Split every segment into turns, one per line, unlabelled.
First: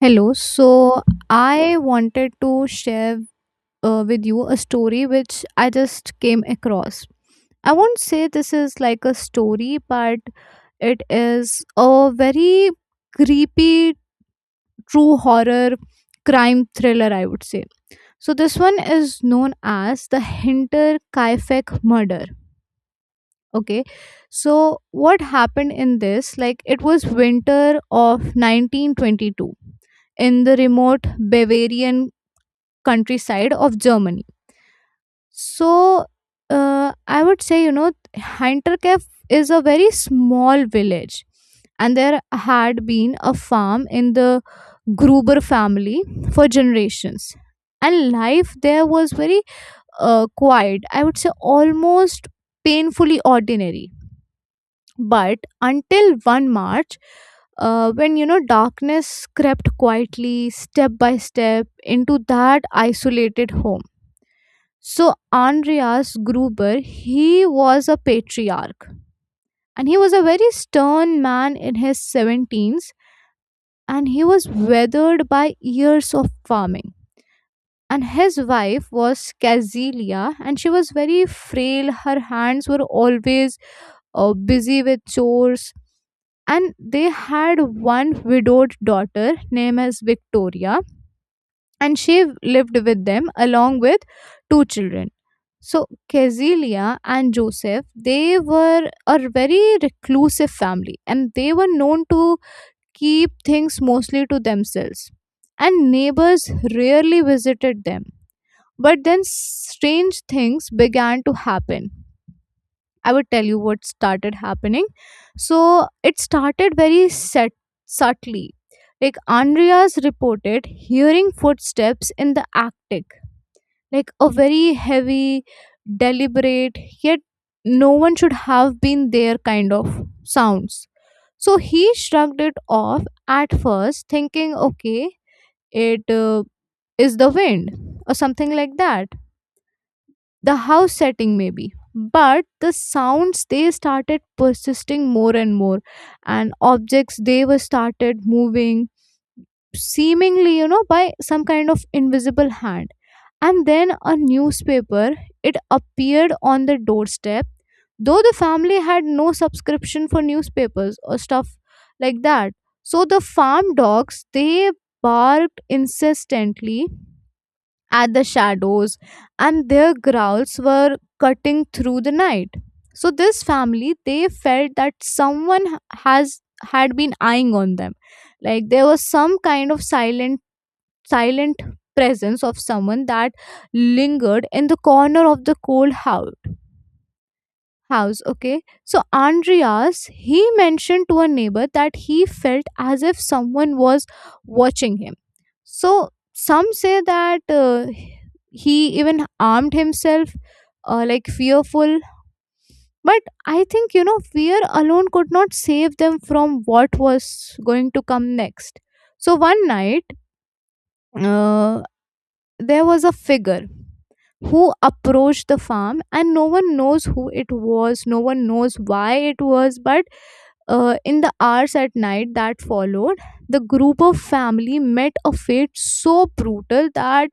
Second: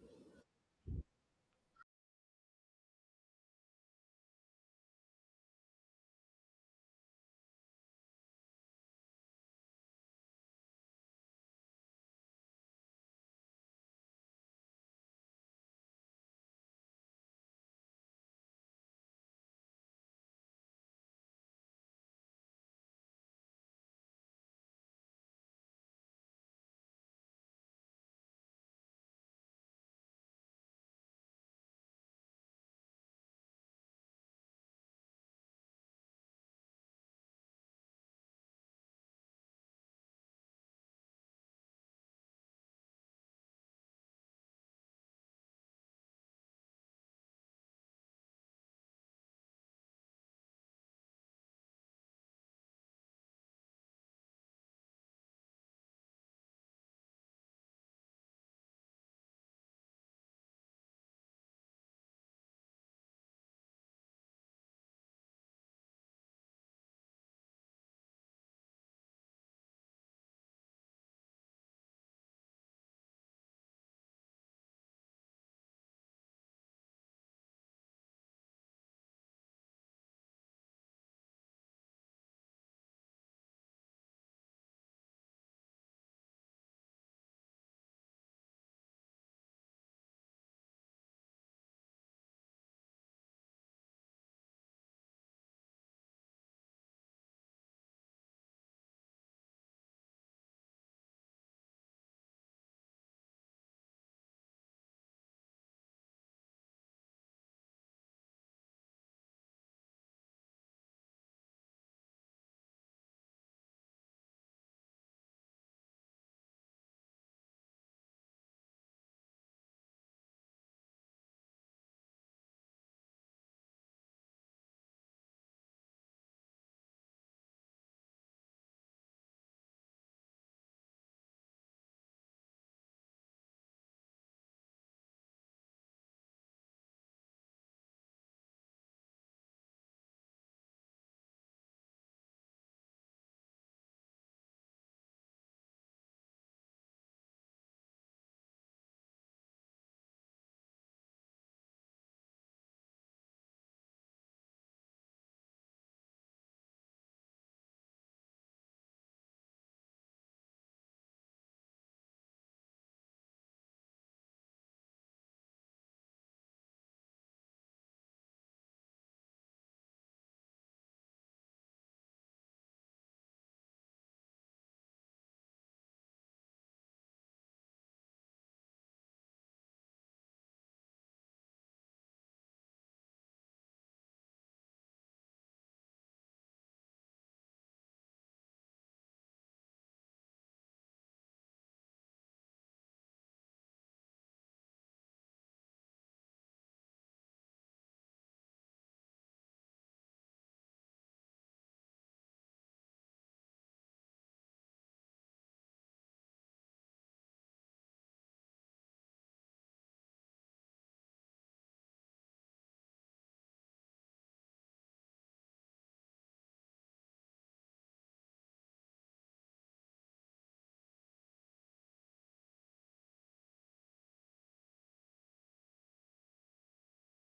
Hello. So I wanted to share with you a story which I just came across. I won't say this is like a story, but it is a very creepy true horror crime thriller, I would say. So this one is known as the Hinter Kaifek murder. Okay. So what happened in this? Like it was winter of 1922 in the remote Bavarian countryside of Germany. So I would say, you know, Hinterkaifeck is a very small village, and there had been a farm in the Gruber family for generations. And life there was very quiet, I would say almost painfully ordinary. But until 1 March, when you know darkness crept quietly, step by step, into that isolated home. So Andreas Gruber, he was a patriarch, and he was a very stern man in his 17s, and he was weathered by years of farming. And his wife was Casilia, and she was very frail. Her hands were always busy with chores. And they had one widowed daughter named as Victoria, and she lived with them along with two children. So Cassilia and Joseph, they were a very reclusive family, and they were known to keep things mostly to themselves. And neighbors rarely visited them. But then strange things began to happen. I would tell you what started happening. So it started very subtly. Like Andreas reported hearing footsteps in the attic, like a very heavy, deliberate, yet no one should have been there kind of sounds. So he shrugged it off at first thinking, okay, it is the wind or something like that, the house setting maybe. But the sounds, they started persisting more and more, and objects, they were started moving, seemingly, you know, by some kind of invisible hand. And then a newspaper, it appeared on the doorstep, though the family had no subscription for newspapers or stuff like that. So the farm dogs, they barked insistently at the shadows, and their growls were cutting through the night. So this family, they felt that someone h- has had been eyeing on them. Like there was some kind of silent presence of someone that lingered in the corner of the cold house. Okay, so Andreas, he mentioned to a neighbor that he felt as if someone was watching him. So some say that he even armed himself, like fearful. But I think, you know, fear alone could not save them from what was going to come next. So one night, uh, there was a figure who approached the farm, and no one knows who it was, no one knows why it was. But in the hours at night that followed, the group of family met a fate so brutal that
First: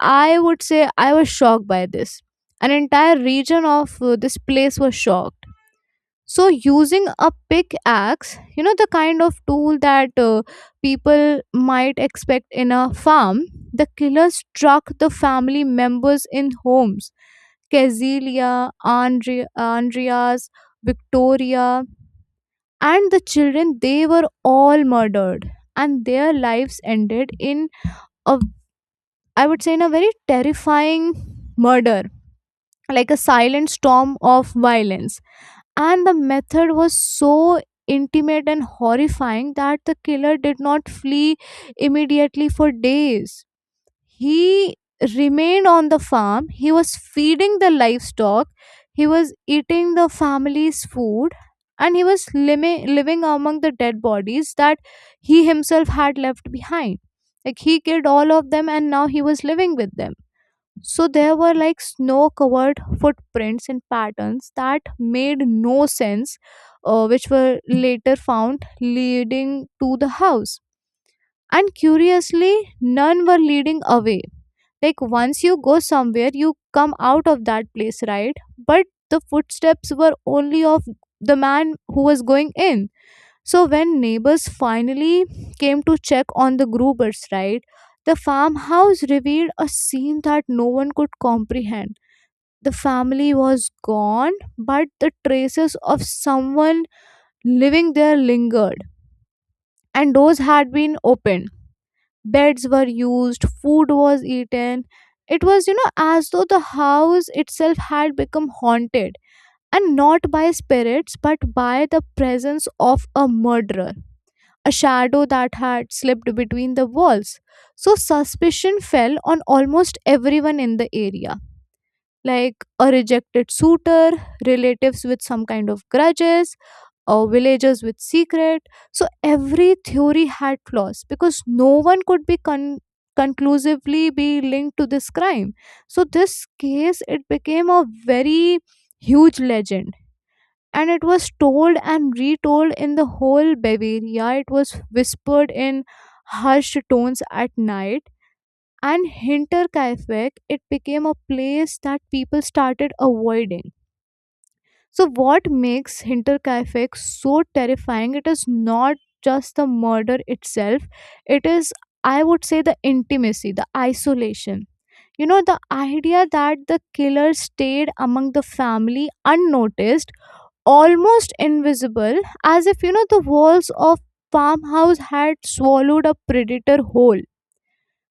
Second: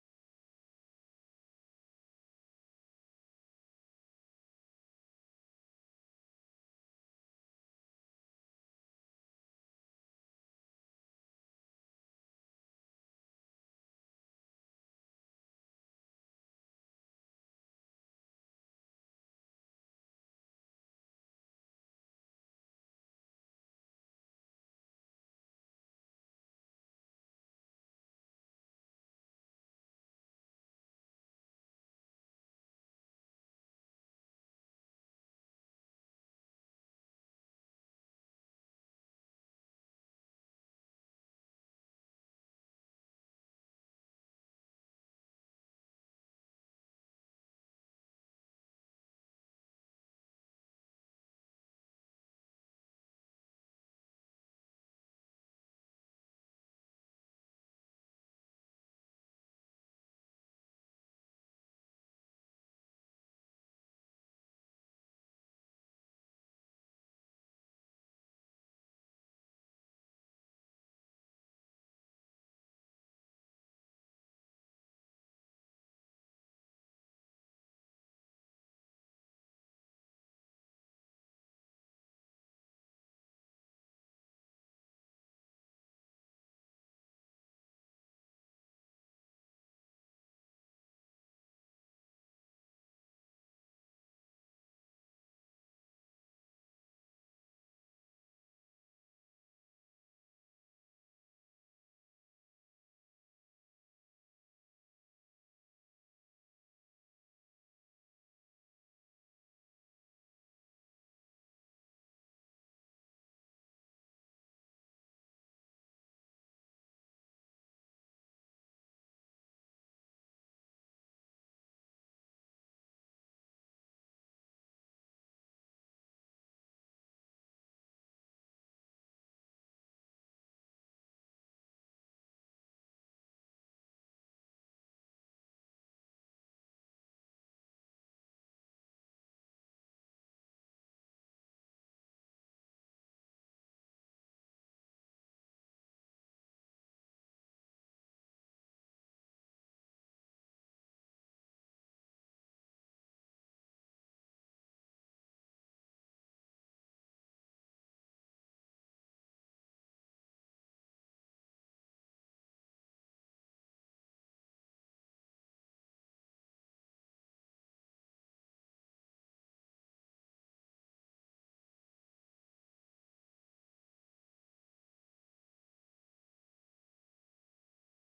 I would say I was shocked by this. An entire region of this place was shocked. So, using a pickaxe, you know, the kind of tool that people might expect in a farm, the killer struck the family members in homes. Cazilia, Andrea, Andreas, Victoria, and the children, they were all murdered. And their lives ended in a, I would say, in a very terrifying murder, like a silent storm of violence. And the method was so intimate and horrifying that the killer did not flee immediately for days. He remained on the farm, he was feeding the livestock, he was eating the family's food, and he was living among the dead bodies that he himself had left behind. Like he killed all of them, and now he was living with them. So there were like snow covered footprints and patterns that made no sense, which were later found leading to the house. And curiously, none were leading away. Like once you go somewhere, you come out of that place, right? But the footsteps were only of the man who was going in. So when neighbors finally came to check on the Grubers, right? The farmhouse revealed a scene that no one could comprehend. The family was gone, but the traces of someone living there lingered, and doors had been opened. Beds were used, food was eaten. It was, you know, as though the house itself had become haunted, and not by spirits, but by the presence of a murderer, a shadow that had slipped between the walls. So suspicion fell on almost everyone in the area, like a rejected suitor, relatives with some kind of grudges, or villagers with secret. So every theory had flaws because no one could conclusively be linked to this crime. So this case, it became a very huge legend, and it was told and retold in the whole Bavaria. It was whispered in hushed tones at night, and Hinterkaifeck, it became a place that people started avoiding. So what makes Hinterkaifeck so terrifying, it is not just the murder itself, it is, I would say, the intimacy, the isolation, you know, the idea that the killer stayed among the family unnoticed, almost invisible, as if, you know, the walls of farmhouse had swallowed a predator whole.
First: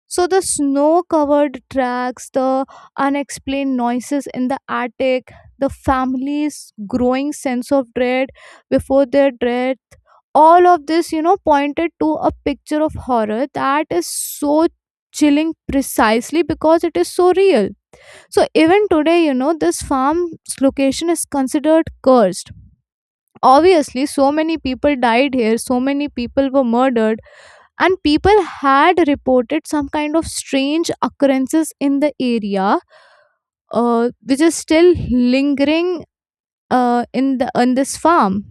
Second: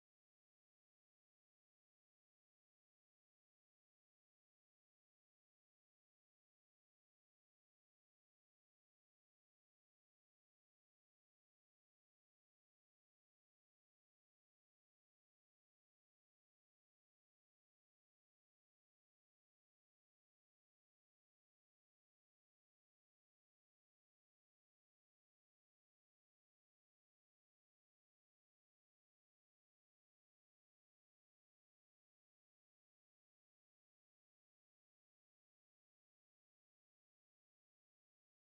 So the snow covered tracks, the unexplained noises in the attic, the family's growing sense of dread before their death, all of this, you know, pointed to a picture of horror that is so chilling precisely because it is so real. So even today, you know, this farm's location is considered cursed. Obviously, so many people died here, so many people were murdered, and people had reported some kind of strange occurrences in the area, which is still lingering in the on this farm.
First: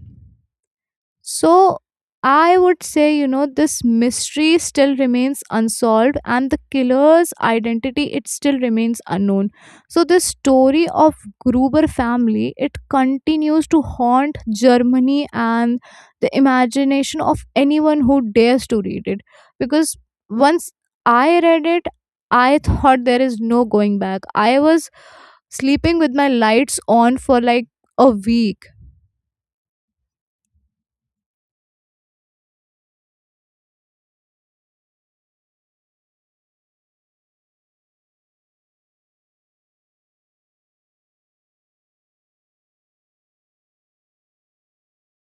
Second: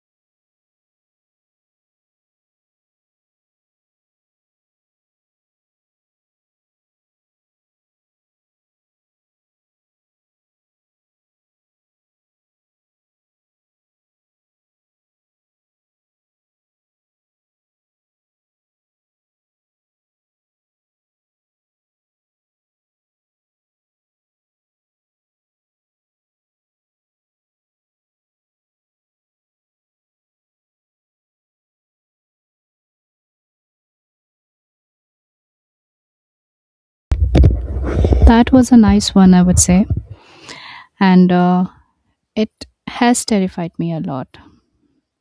So I would say, you know, this mystery still remains unsolved, and the killer's identity, it still remains unknown. So the story of Gruber family, it continues to haunt Germany and the imagination of anyone who dares to read it, because once I read it, I thought there is no going back. I was sleeping with my lights on for like a week.
That was a nice one, I would say. And it has terrified me a lot.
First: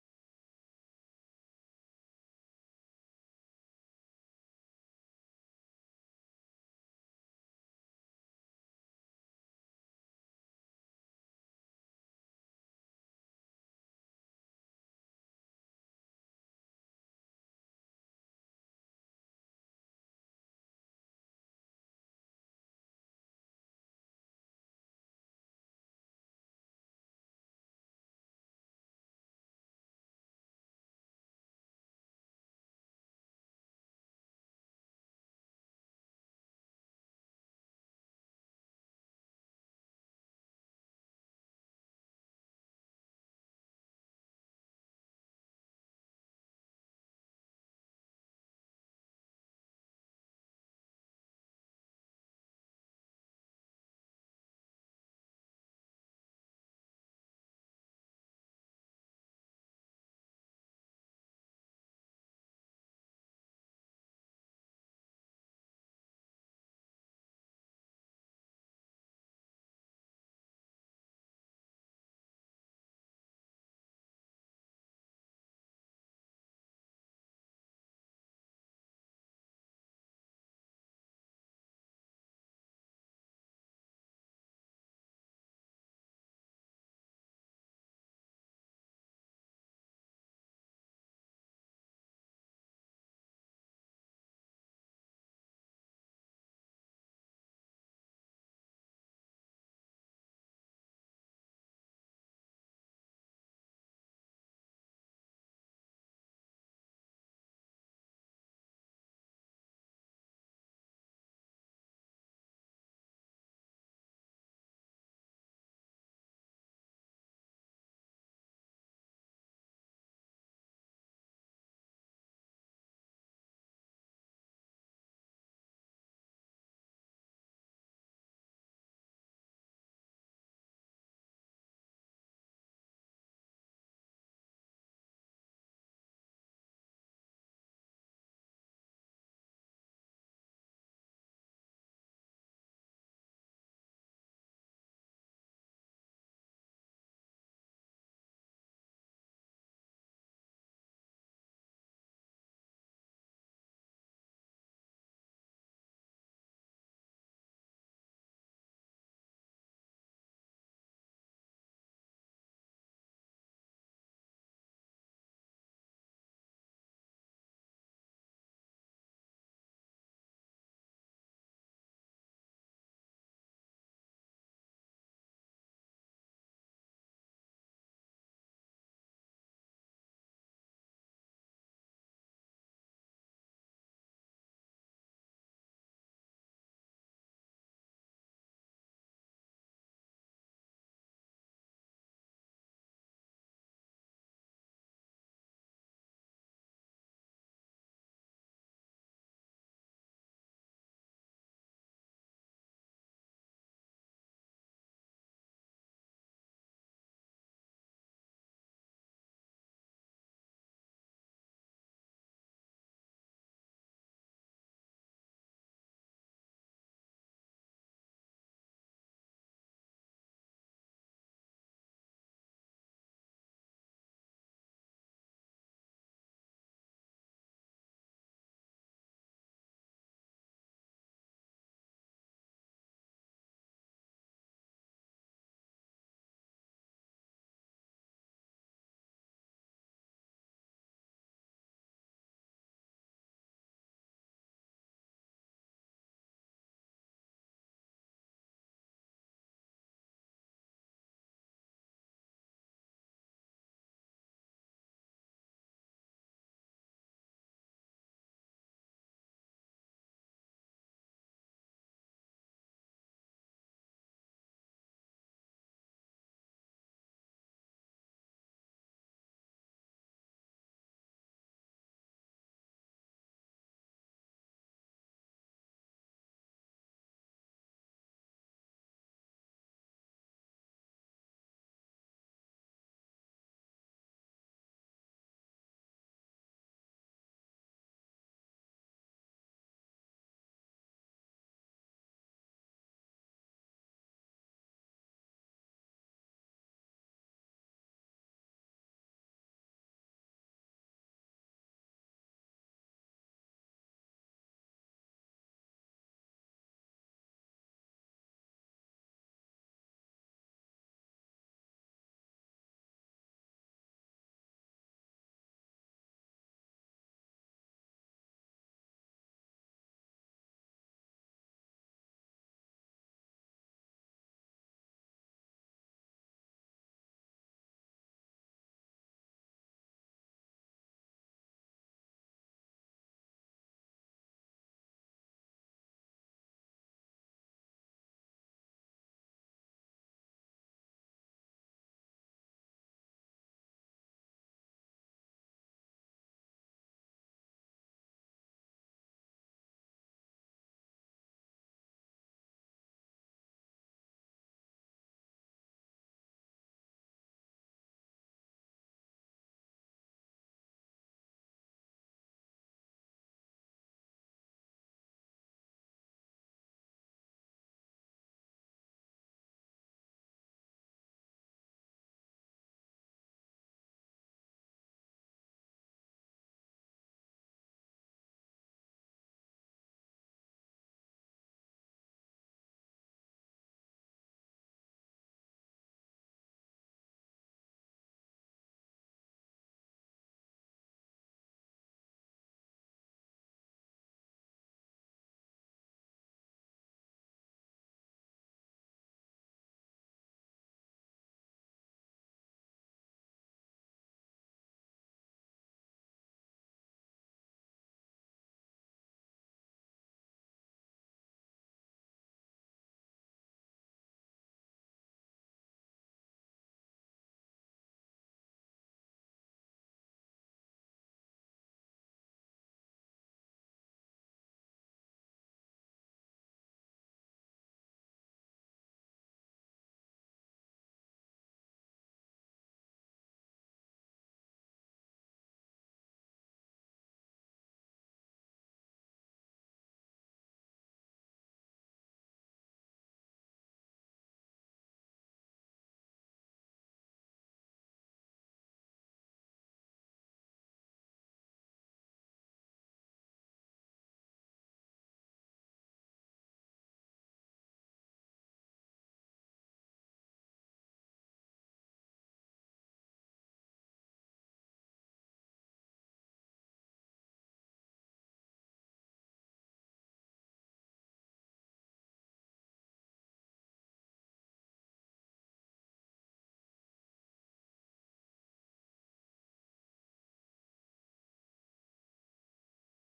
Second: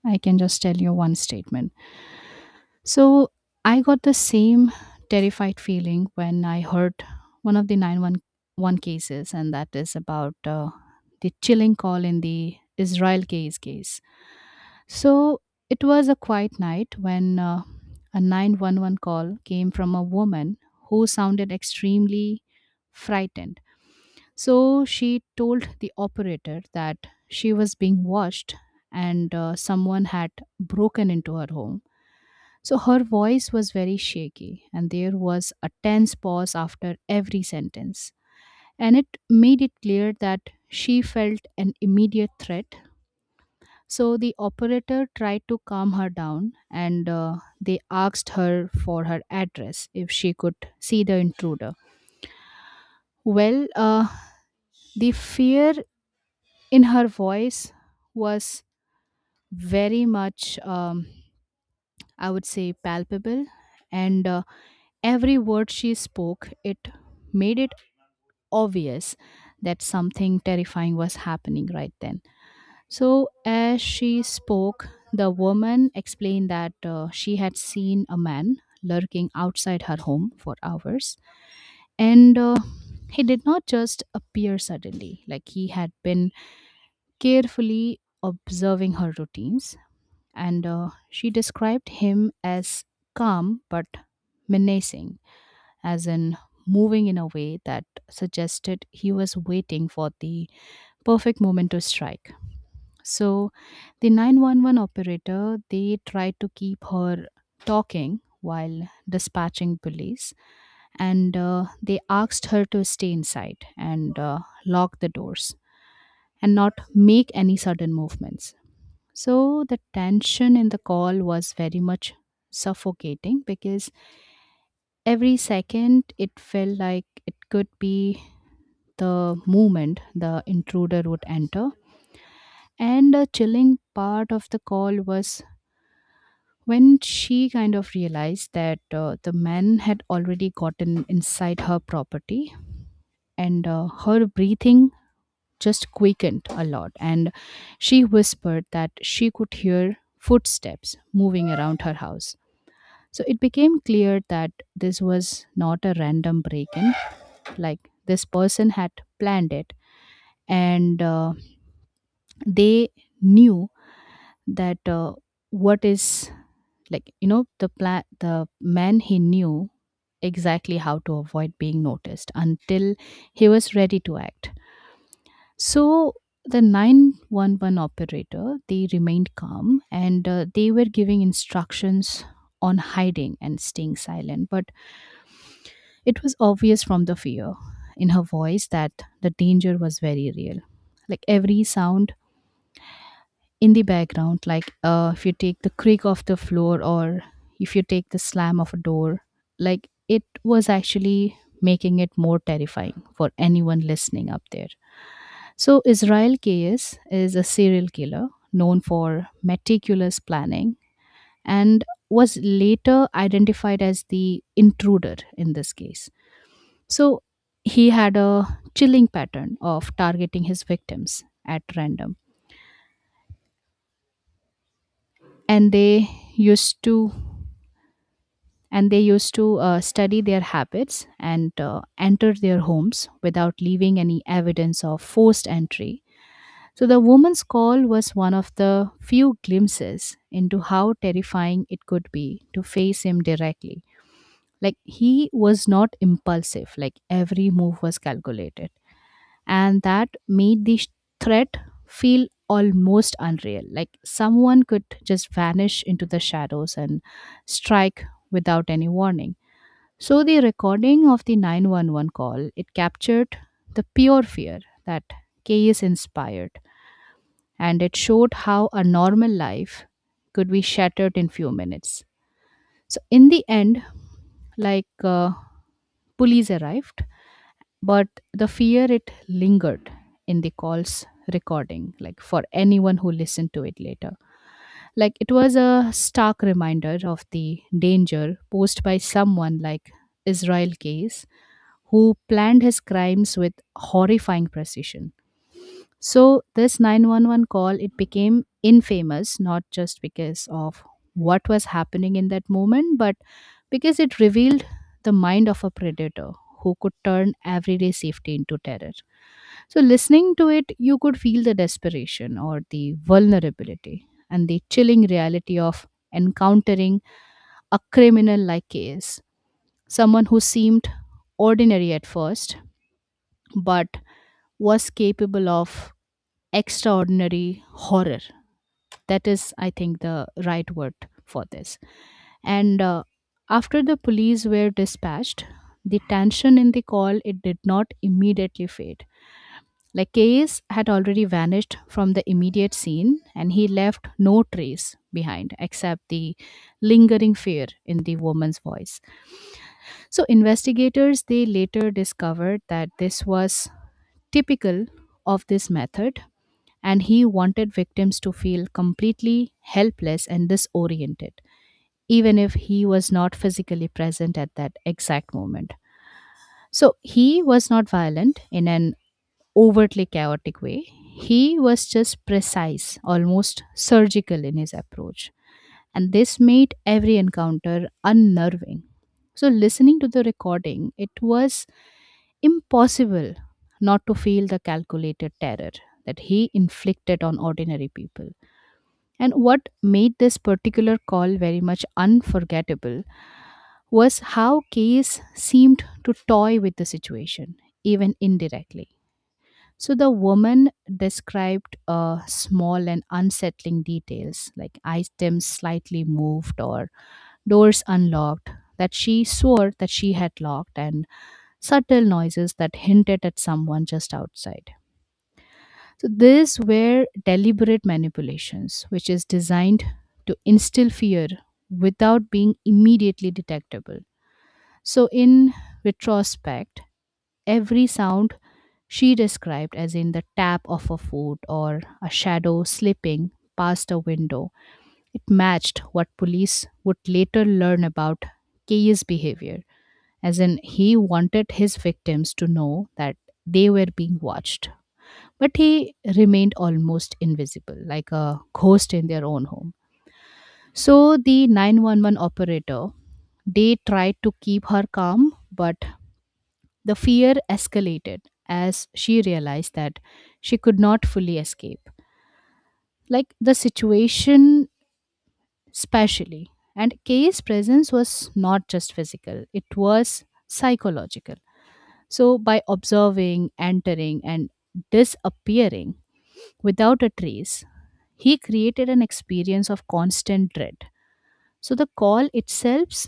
I can just tell you one statement. So I got the same terrified feeling when I heard one of the 911 cases, and that is about the chilling call in the Israel case case. So it was a quiet night when a 911 call came from a woman who sounded extremely frightened. So she told the operator that she was being watched, and someone had broken into her home. So her voice was very shaky, and there was a tense pause after every sentence. And it made it clear that she felt an immediate threat. So the operator tried to calm her down, and they asked her for her address, if she could see the intruder. Well, uh, the fear in her voice was very much, I would say, palpable. And Every word she spoke, it made it obvious that something terrifying was happening right then. So, as she spoke, the woman explained that she had seen a man lurking outside her home for hours. And He did not just appear suddenly, like he had been carefully observing her routines, and she described him as calm but menacing, as in moving in a way that suggested he was waiting for the perfect moment to strike. So, the 911 operator, they tried to keep her talking while dispatching police, and they asked her to stay inside and lock the doors and not make any sudden movements. So the tension in the call was very much suffocating, because every second it felt like it could be the moment the intruder would enter. And the chilling part of the call was when she kind of realized that the man had already gotten inside her property, and her breathing just quickened a lot. And she whispered that she could hear footsteps moving around her house. So it became clear that this was not a random break in, like this person had planned it, and they knew that what is like you know the plan the man, he knew exactly how to avoid being noticed until he was ready to act. So the 911 operator, they remained calm, and they were giving instructions on hiding and staying silent, but it was obvious from the fear in her voice that the danger was very real. Like every sound in the background, like if you take the creak of the floor or if you take the slam of a door, like it was actually making it more terrifying for anyone listening up there. So, Israel Keyes is a serial killer known for meticulous planning, and was later identified as the intruder in this case. So he had a chilling pattern of targeting his victims at random, and they used to and they used to study their habits and enter their homes without leaving any evidence of forced entry. So the woman's call was one of the few glimpses into how terrifying it could be to face him directly. Like he was not impulsive, like every move was calculated, and that made the threat feel almost unreal, like someone could just vanish into the shadows and strike without any warning. So the recording of the 911 call, it captured the pure fear that chaos inspired, and it showed how a normal life could be shattered in few minutes. So in the end, like uh, police arrived, but the fear, it lingered in the call's recording, like for anyone who listened to it later. Like it was a stark reminder of the danger posed by someone like Israel case, who planned his crimes with horrifying precision. So this 911 call, it became infamous, not just because of what was happening in that moment, but because it revealed the mind of a predator who could turn everyday safety into terror. So listening to it, you could feel the desperation or the vulnerability and the chilling reality of encountering a criminal like case, someone who seemed ordinary at first but was capable of extraordinary horror. That is, I think, the right word for this. And After the police were dispatched, the tension in the call, it did not immediately fade. Like Case had already vanished from the immediate scene, and he left no trace behind except the lingering fear in the woman's voice. So investigators, they later discovered that this was typical of this method, and he wanted victims to feel completely helpless and disoriented, even if he was not physically present at that exact moment. So he was not violent in an overtly chaotic way. He was just precise, almost surgical in his approach. And this made every encounter unnerving. So, listening to the recording, it was impossible not to feel the calculated terror that he inflicted on ordinary people. And what made this particular call very much unforgettable was how Case seemed to toy with the situation, even indirectly. So the woman described small and unsettling details, like items slightly moved or doors unlocked that she swore that she had locked, and subtle noises that hinted at someone just outside. So these were deliberate manipulations, which is designed to instill fear without being immediately detectable. So in retrospect, every sound she described, as in the tap of a foot or a shadow slipping past a window, it matched what police would later learn about K's behavior, as in he wanted his victims to know that they were being watched, but he remained almost invisible, like a ghost in their own home. So the 911 operator, they tried to keep her calm, but the fear escalated as she realized that she could not fully escape. Like the situation, specially. And Kay's presence was not just physical, it was psychological. So, by observing, entering, and disappearing without a trace, he created an experience of constant dread. So the call itself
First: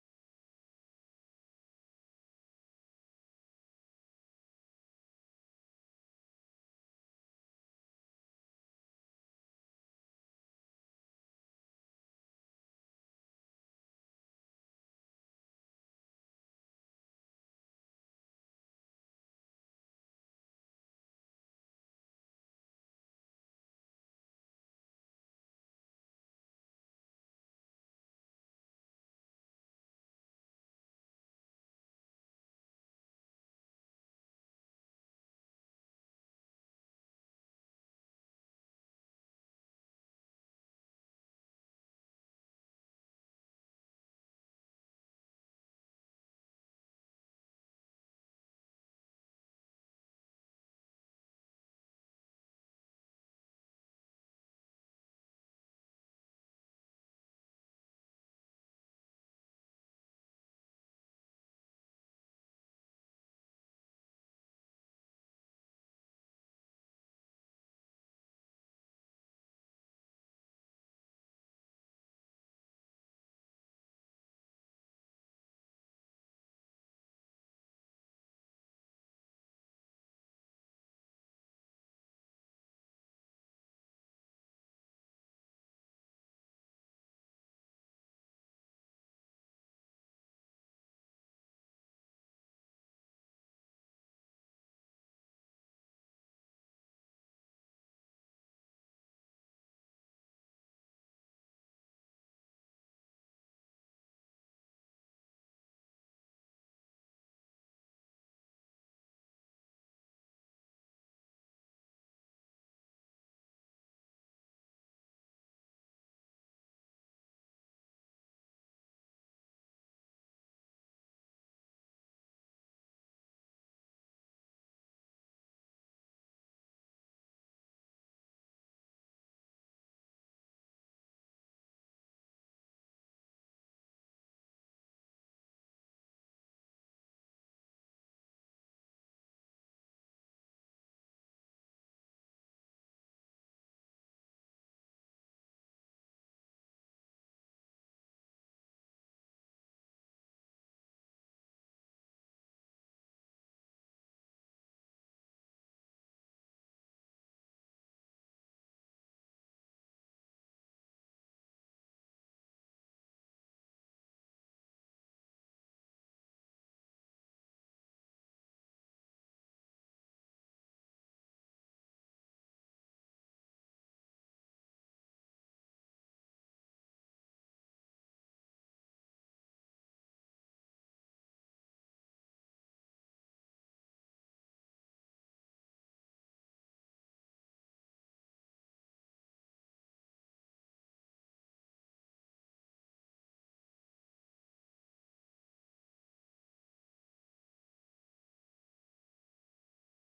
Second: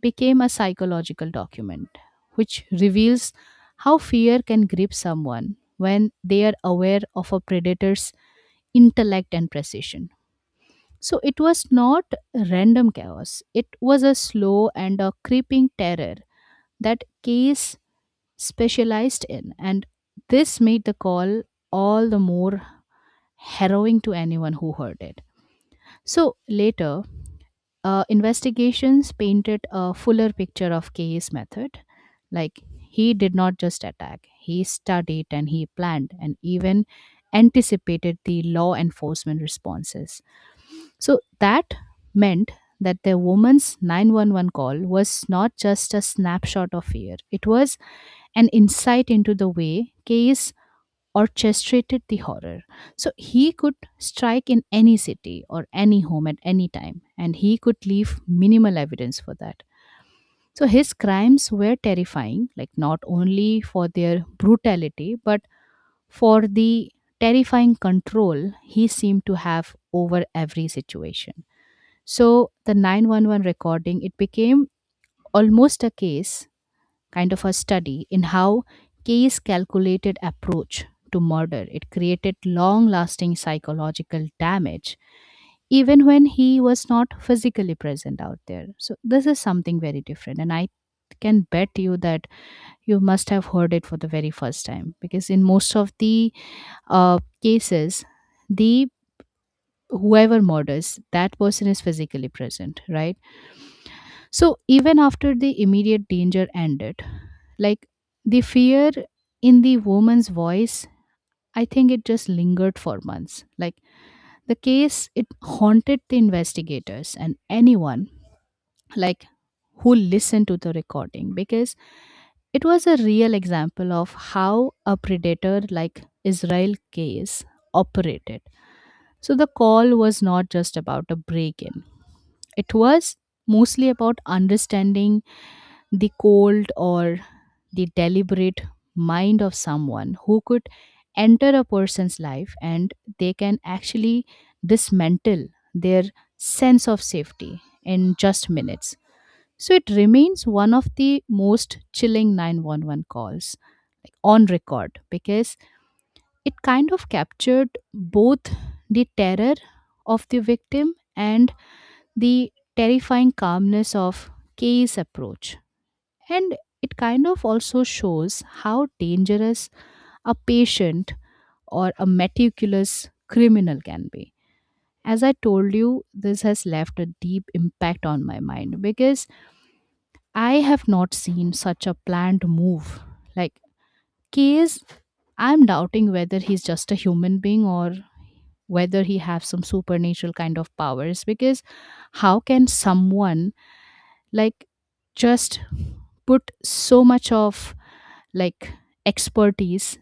became a psychological document, which reveals how fear can grip someone when they are aware of a predator's intellect and precision. So it was not random chaos, it was a slow and a creeping terror that Case specialized in, and this made the call all the more harrowing to anyone who heard it. So later, investigations painted a fuller picture of K's method. Like he did not just attack; he studied and he planned and even anticipated the law enforcement responses. So that meant that the woman's 911 call was not just a snapshot of fear; it was an insight into the way K's orchestrated the horror. So he could strike in any city or any home at any time, and he could leave minimal evidence for that. So his crimes were terrifying, like not only for their brutality, but for the terrifying control he seemed to have over every situation. So the 911 recording, it became almost a case, kind of a study in how case calculated approach to murder, it created long lasting psychological damage even when he was not physically present out there. So this is something very different, and I can bet you that you must have heard it for the very first time, because in most of the cases, the whoever murders that person is physically present, right? So even after the immediate danger ended, like the fear in the woman's voice, I think it just lingered for months. Like the case, it haunted the investigators and anyone like who listened to the recording, because it was a real example of how a predator like Israel case operated. So the call was not just about a break in, it was mostly about understanding the cold or the deliberate mind of someone who could enter a person's life, and they can actually dismantle their sense of safety in just minutes. So it remains one of the most chilling 911 calls, like, on record, because it kind of captured both the terror of the victim and the terrifying calmness of Kay's approach. And it kind of also shows how dangerous a patient or a meticulous criminal can be. As I told you, this has left a deep impact on my mind because I have not seen such a planned move. Like, Kay is I'm doubting whether he's just a human being or whether he have some supernatural kind of powers. Because how can someone, like just put so much of like expertise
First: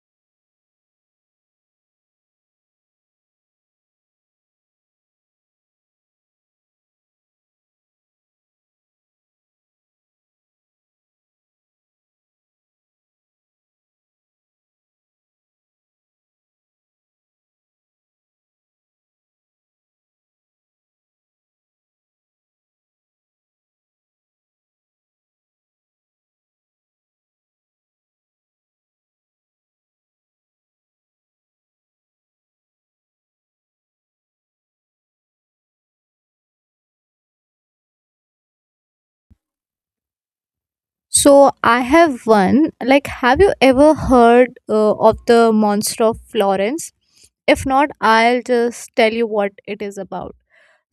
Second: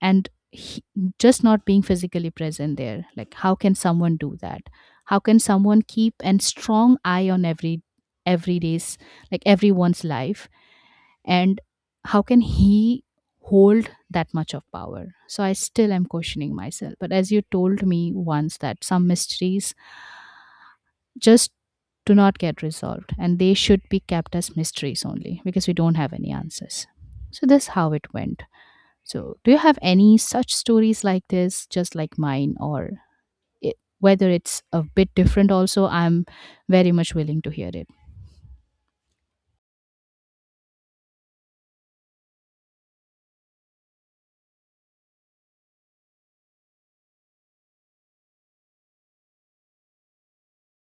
and just not being physically present there, like how can someone do that? How can someone keep and strong eye on every day's, like everyone's life, and how can he hold that much of power? So I still am questioning myself, but as you told me once that some mysteries just do not get resolved and they should be kept as mysteries only because we don't have any answers. So this how it went. So do you have any such stories like this, just like mine, or whether it's a bit different? Also I'm very much willing to hear it.
So I have one. Like, have you ever heard of the Monster of Florence? If not, I'll just tell you what it is about.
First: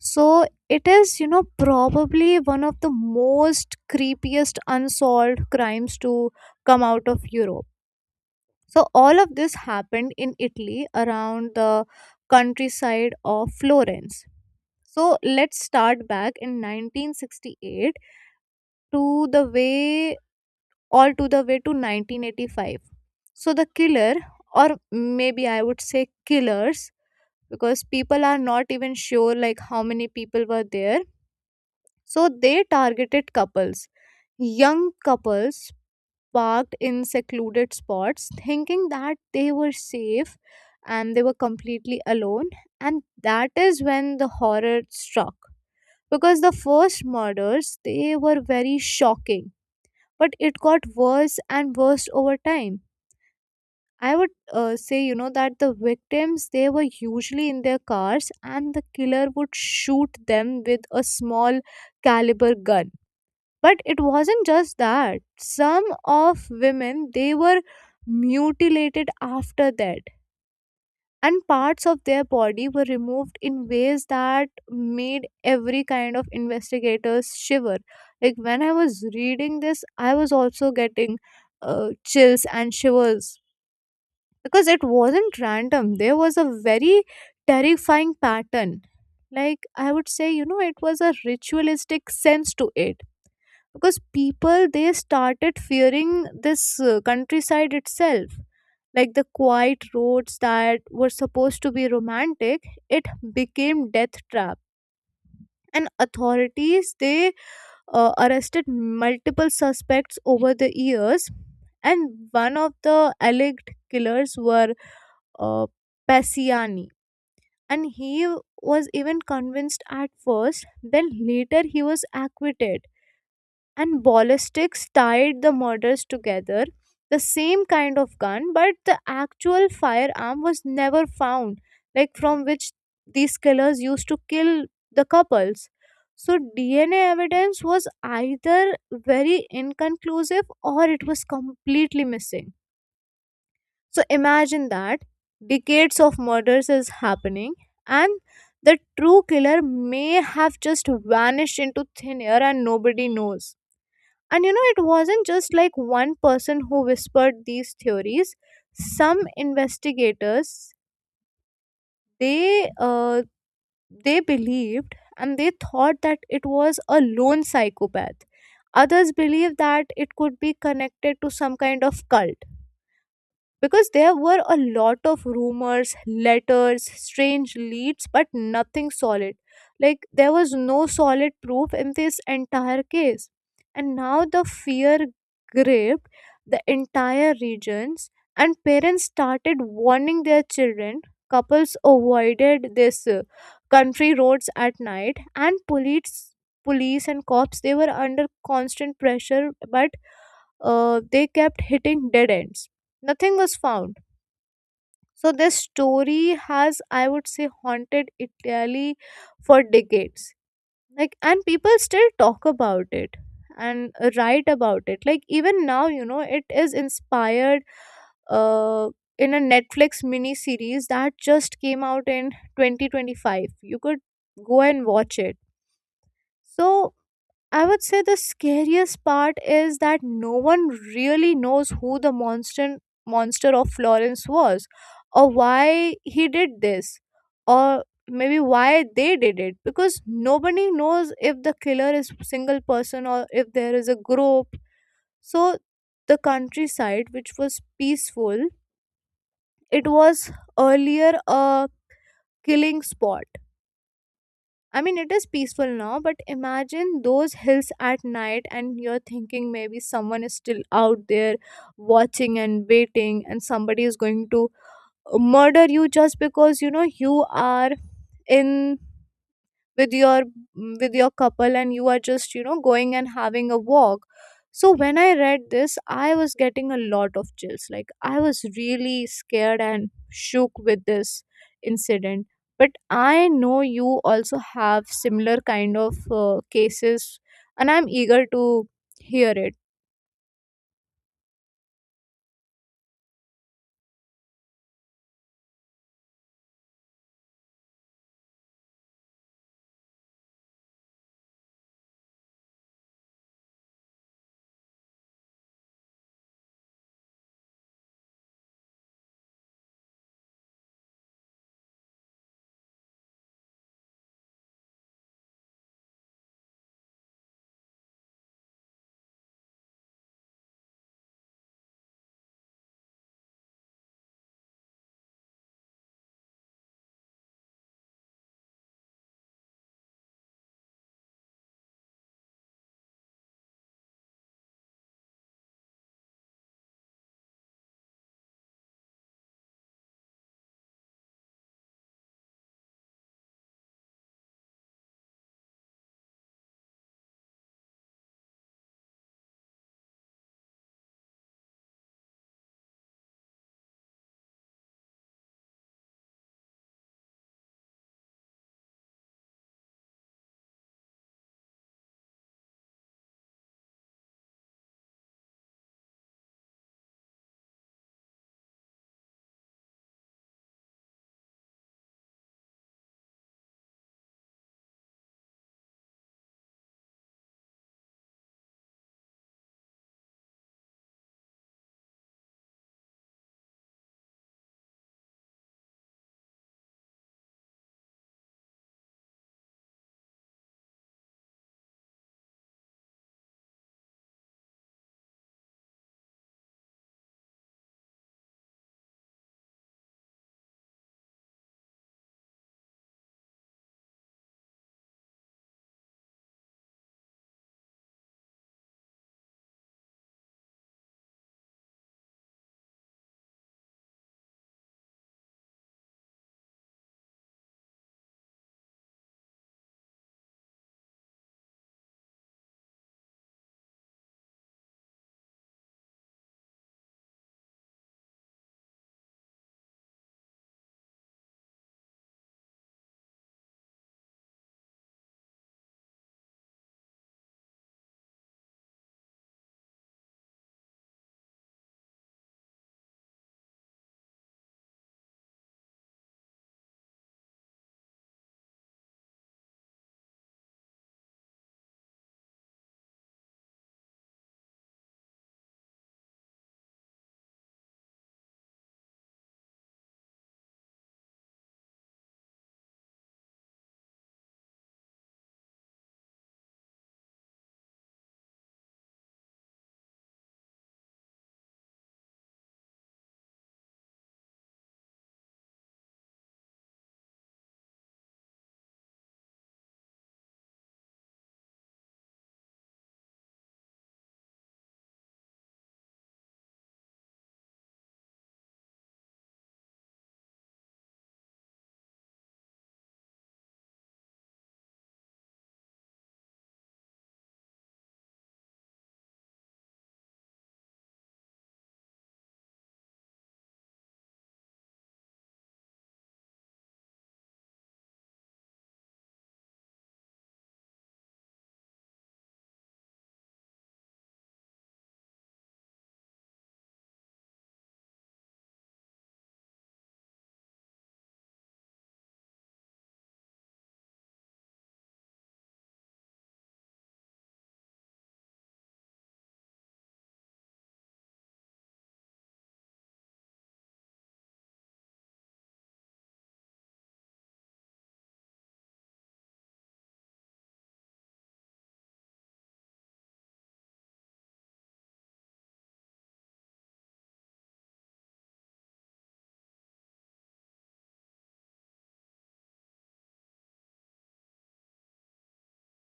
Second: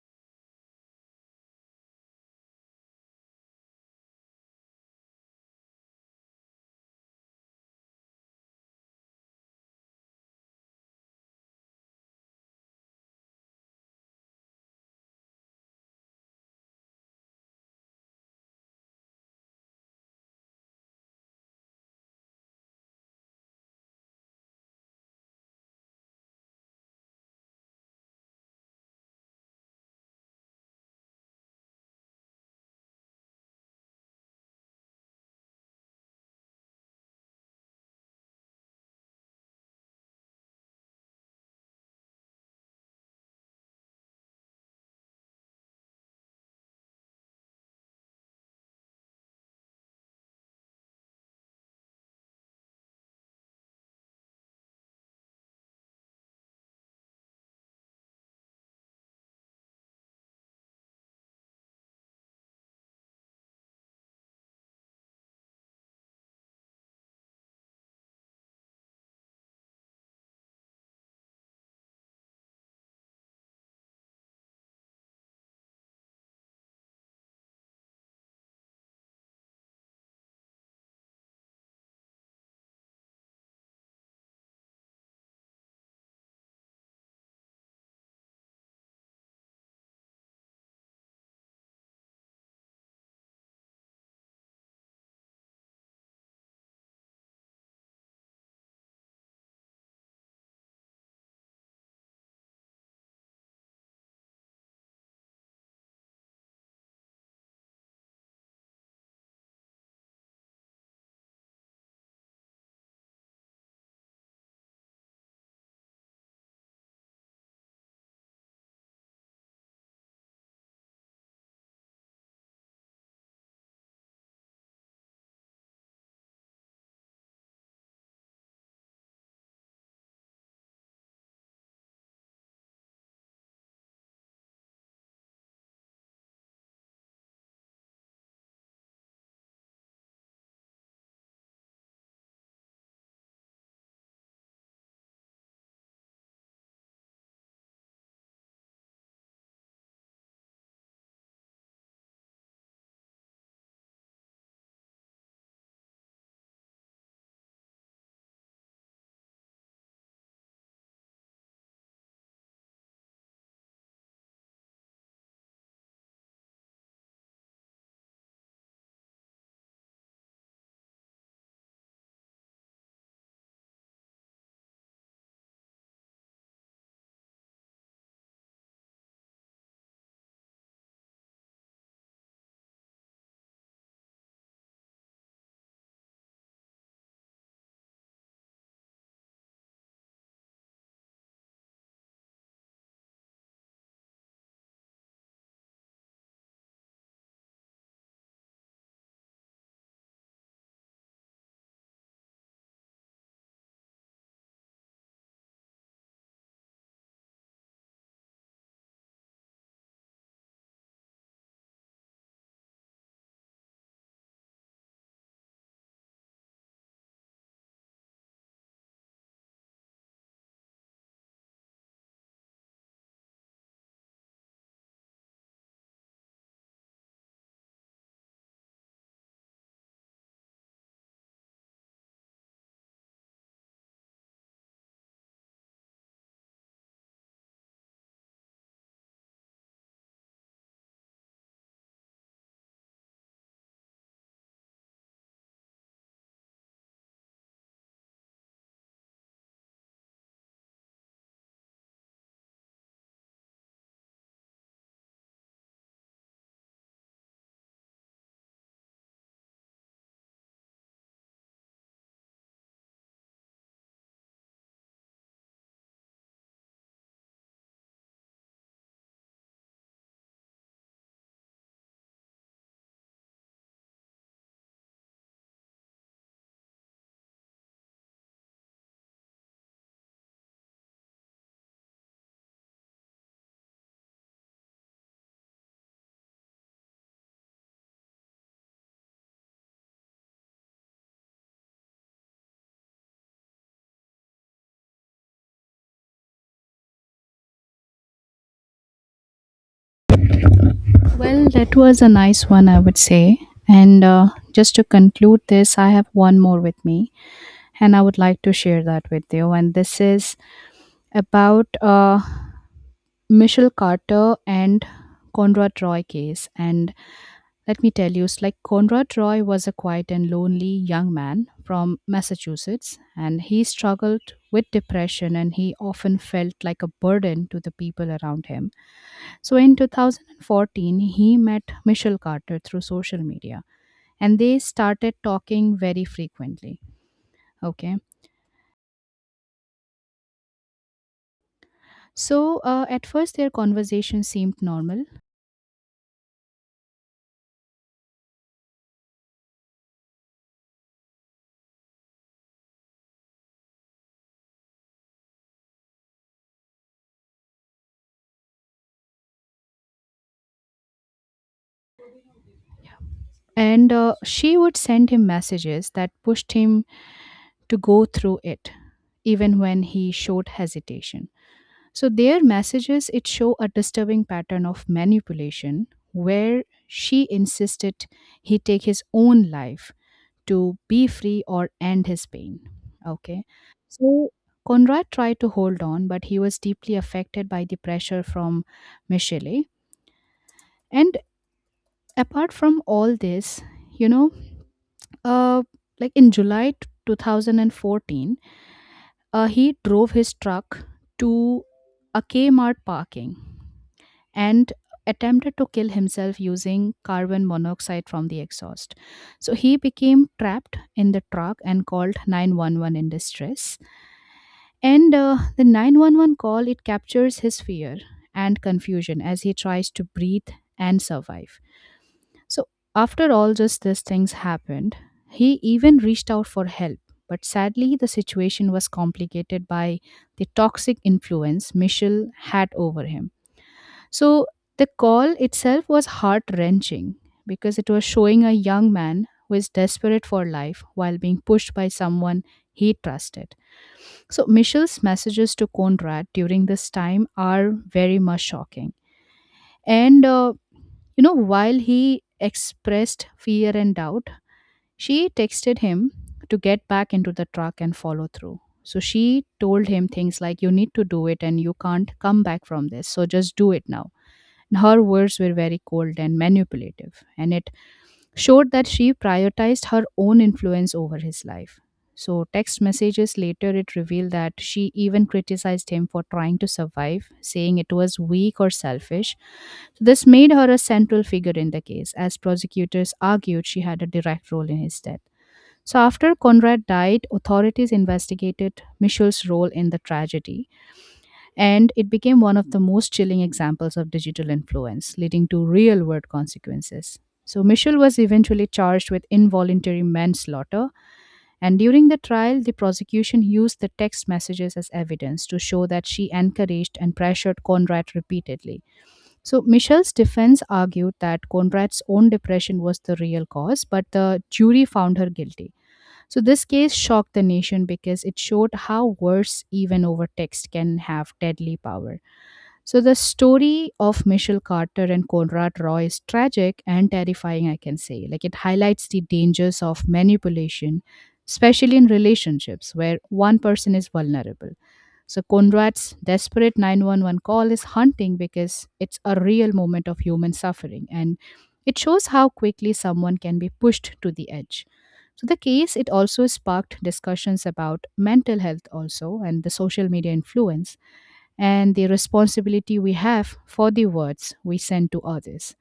So it is, you know, probably one of the most creepiest unsolved crimes to come out of Europe. So all of this happened in Italy around the countryside of Florence. So let's start back in 1968 to the way all to the way to 1985. So the killer, or maybe I would say killers, because people are not even sure like how many people were there. So they targeted couples, young couples parked in secluded spots, thinking that they were safe and they were completely alone. And that is when the horror struck. Because the first murders, they were very shocking, but it got worse and worse over time. I would say, you know, that the victims, they were usually in their cars, and the killer would shoot them with a small caliber gun. But it wasn't just that. Some of women, they were mutilated after that, and parts of their body were removed in ways that made every kind of investigators shiver. Like when I was reading this, I was also getting chills and shivers, because it wasn't random. There was a very terrifying pattern, like I would say, you know, it was a ritualistic sense to it, because people, they started fearing this countryside itself, like the quiet roads that were supposed to be romantic, it became death trap. And authorities, they arrested multiple suspects over the years, and one of the alleged killers were uh, Passiani, and he was even convinced at first. Then later he was acquitted, and ballistics tied the murders together. The same kind of gun, but the actual firearm was never found, like from which these killers used to kill the couples. So, DNA evidence was either very inconclusive or it was completely missing. So, imagine that decades of murders is happening, and the true killer may have just vanished into thin air and nobody knows. And you know, it wasn't just like one person who whispered these theories. Some investigators, they uh, they believed and they thought that it was a lone psychopath. Others believed that it could be connected to some kind of cult, because there were a lot of rumors, letters, strange leads, but nothing solid. Like there was no solid proof in this entire case. And now the fear gripped the entire regions, and parents started warning their children. Couples avoided this country roads at night, and police and cops, they were under constant pressure, but they kept hitting dead ends, nothing was found. So this story has, I would say, haunted Italy for decades. Like, and people still talk about it and write about it. Like even now, you know, it is inspired uh, in a Netflix mini series that just came out in 2025. You could go and watch it. So I would say the scariest part is that no one really knows who the monster of Florence was, or why he did this, or maybe why they did it, because nobody knows if the killer is single person or if there is a group. So the countryside which was peaceful, it was earlier a killing spot. I mean, it is peaceful now, but imagine those hills at night, and you're thinking maybe someone is still out there watching and waiting, and somebody is going to murder you just because you know you are in with your couple and you are just, you know, going and having a walk. So when I read this, I was getting a lot of chills. Like I was really scared and shook with this incident. But I know you also have similar kind of cases, and I'm eager to hear it.
Well, that was a nice one, I would say. And just to conclude this, I have one more with me, and I would like to share that with you. And this is about Michelle Carter and Conrad Roy case. And let me tell you, it's like Conrad Roy was a quiet and lonely young man from Massachusetts, and he struggled with depression, and he often felt like a burden to the people around him. So in 2014, he met Michelle Carter through social media and they started talking very frequently. Okay. So at first, their conversation seemed normal, and she would send him messages that pushed him to go through it, even when he showed hesitation. So their messages it show a disturbing pattern of manipulation where she insisted he take his own life to be free or end his pain. Okay. So Conrad tried to hold on, but he was deeply affected by the pressure from Michele. And apart from all this, you know, uh, like in 2014, he drove his truck to a Kmart parking and attempted to kill himself using carbon monoxide from the exhaust. So he became trapped in the truck and called 911 in distress. And the 911 call it captures his fear and confusion as he tries to breathe and survive. So after all just these things happened, he even reached out for help. But sadly, the situation was complicated by the toxic influence Michelle had over him. So the call itself was heart wrenching because it was showing a young man who is desperate for life while being pushed by someone he trusted. So Michelle's messages to Conrad during this time are very much shocking. And, you know, while he expressed fear and doubt, she texted him to get back into the truck and follow through. So she told him things like, "You need to do it and you can't come back from this. So just do it now." Her words were very cold and manipulative, and it showed that she prioritized her own influence over his life. So, text messages later it revealed that she even criticized him for trying to survive, saying it was weak or selfish. So, this made her a central figure in the case, as prosecutors argued she had a direct role in his death. So, after Conrad died, authorities investigated Michelle's role in the tragedy, and it became one of the most chilling examples of digital influence, leading to real world consequences. So, Michel was eventually charged with involuntary manslaughter, and during the trial, the prosecution used the text messages as evidence to show that she encouraged and pressured Conrad repeatedly. So, Michel's defense argued that Conrad's own depression was the real cause, but the jury found her guilty. So, this case shocked the nation because it showed how words, even over text, can have deadly power. So the story of Michelle Carter and Conrad Roy is tragic and terrifying, I can say. Like it highlights the dangers of manipulation, especially in relationships where one person is vulnerable. So Conrad's desperate 911 call is haunting because it's a real moment of human suffering and it shows how quickly someone can be pushed to the edge. So the case it also sparked discussions about mental health also and the social media influence and the responsibility we have for the words we send to others.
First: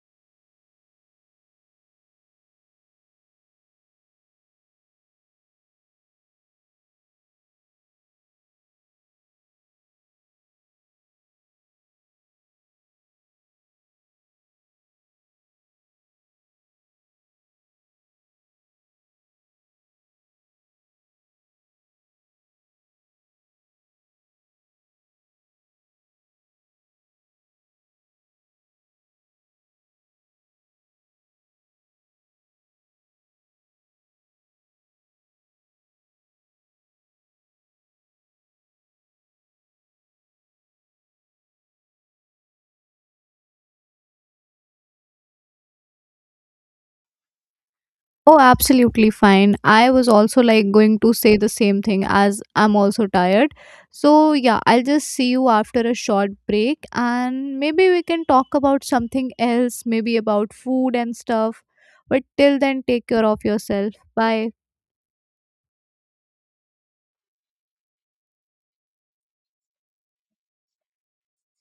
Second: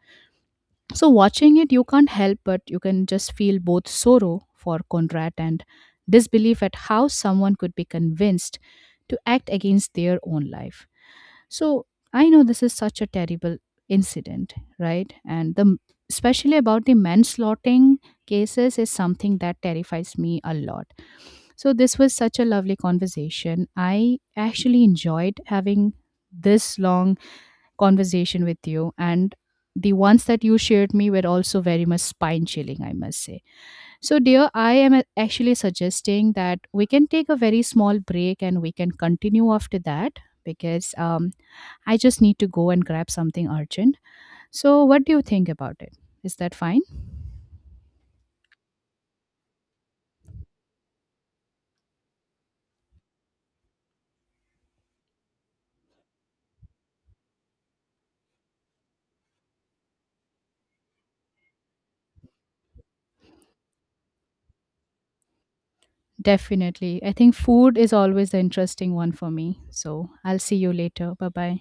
So, watching it, you can't help but you can just feel both sorrow for Conrad and disbelief at how someone could be convinced to act against their own life. So, I know this is such a terrible incident, right? And the especially about the manslaughtering cases is something that terrifies me a lot. So, this was such a lovely conversation. I actually enjoyed having this long conversation with you, and the ones that you shared me were also very much spine chilling, I must say. So dear, I am actually suggesting that we can take a very small break and we can continue after that because I just need to go and grab something urgent. So what do you think about it? Is that fine?
Oh, absolutely fine. I was also like going to say the same thing as I'm also tired. So, yeah, I'll just see you after a short break, and maybe we can talk about something else, maybe about food and stuff. But till then, take care of yourself. Bye.
Definitely, I think food is always the interesting one for me. So I'll see you later. Bye bye.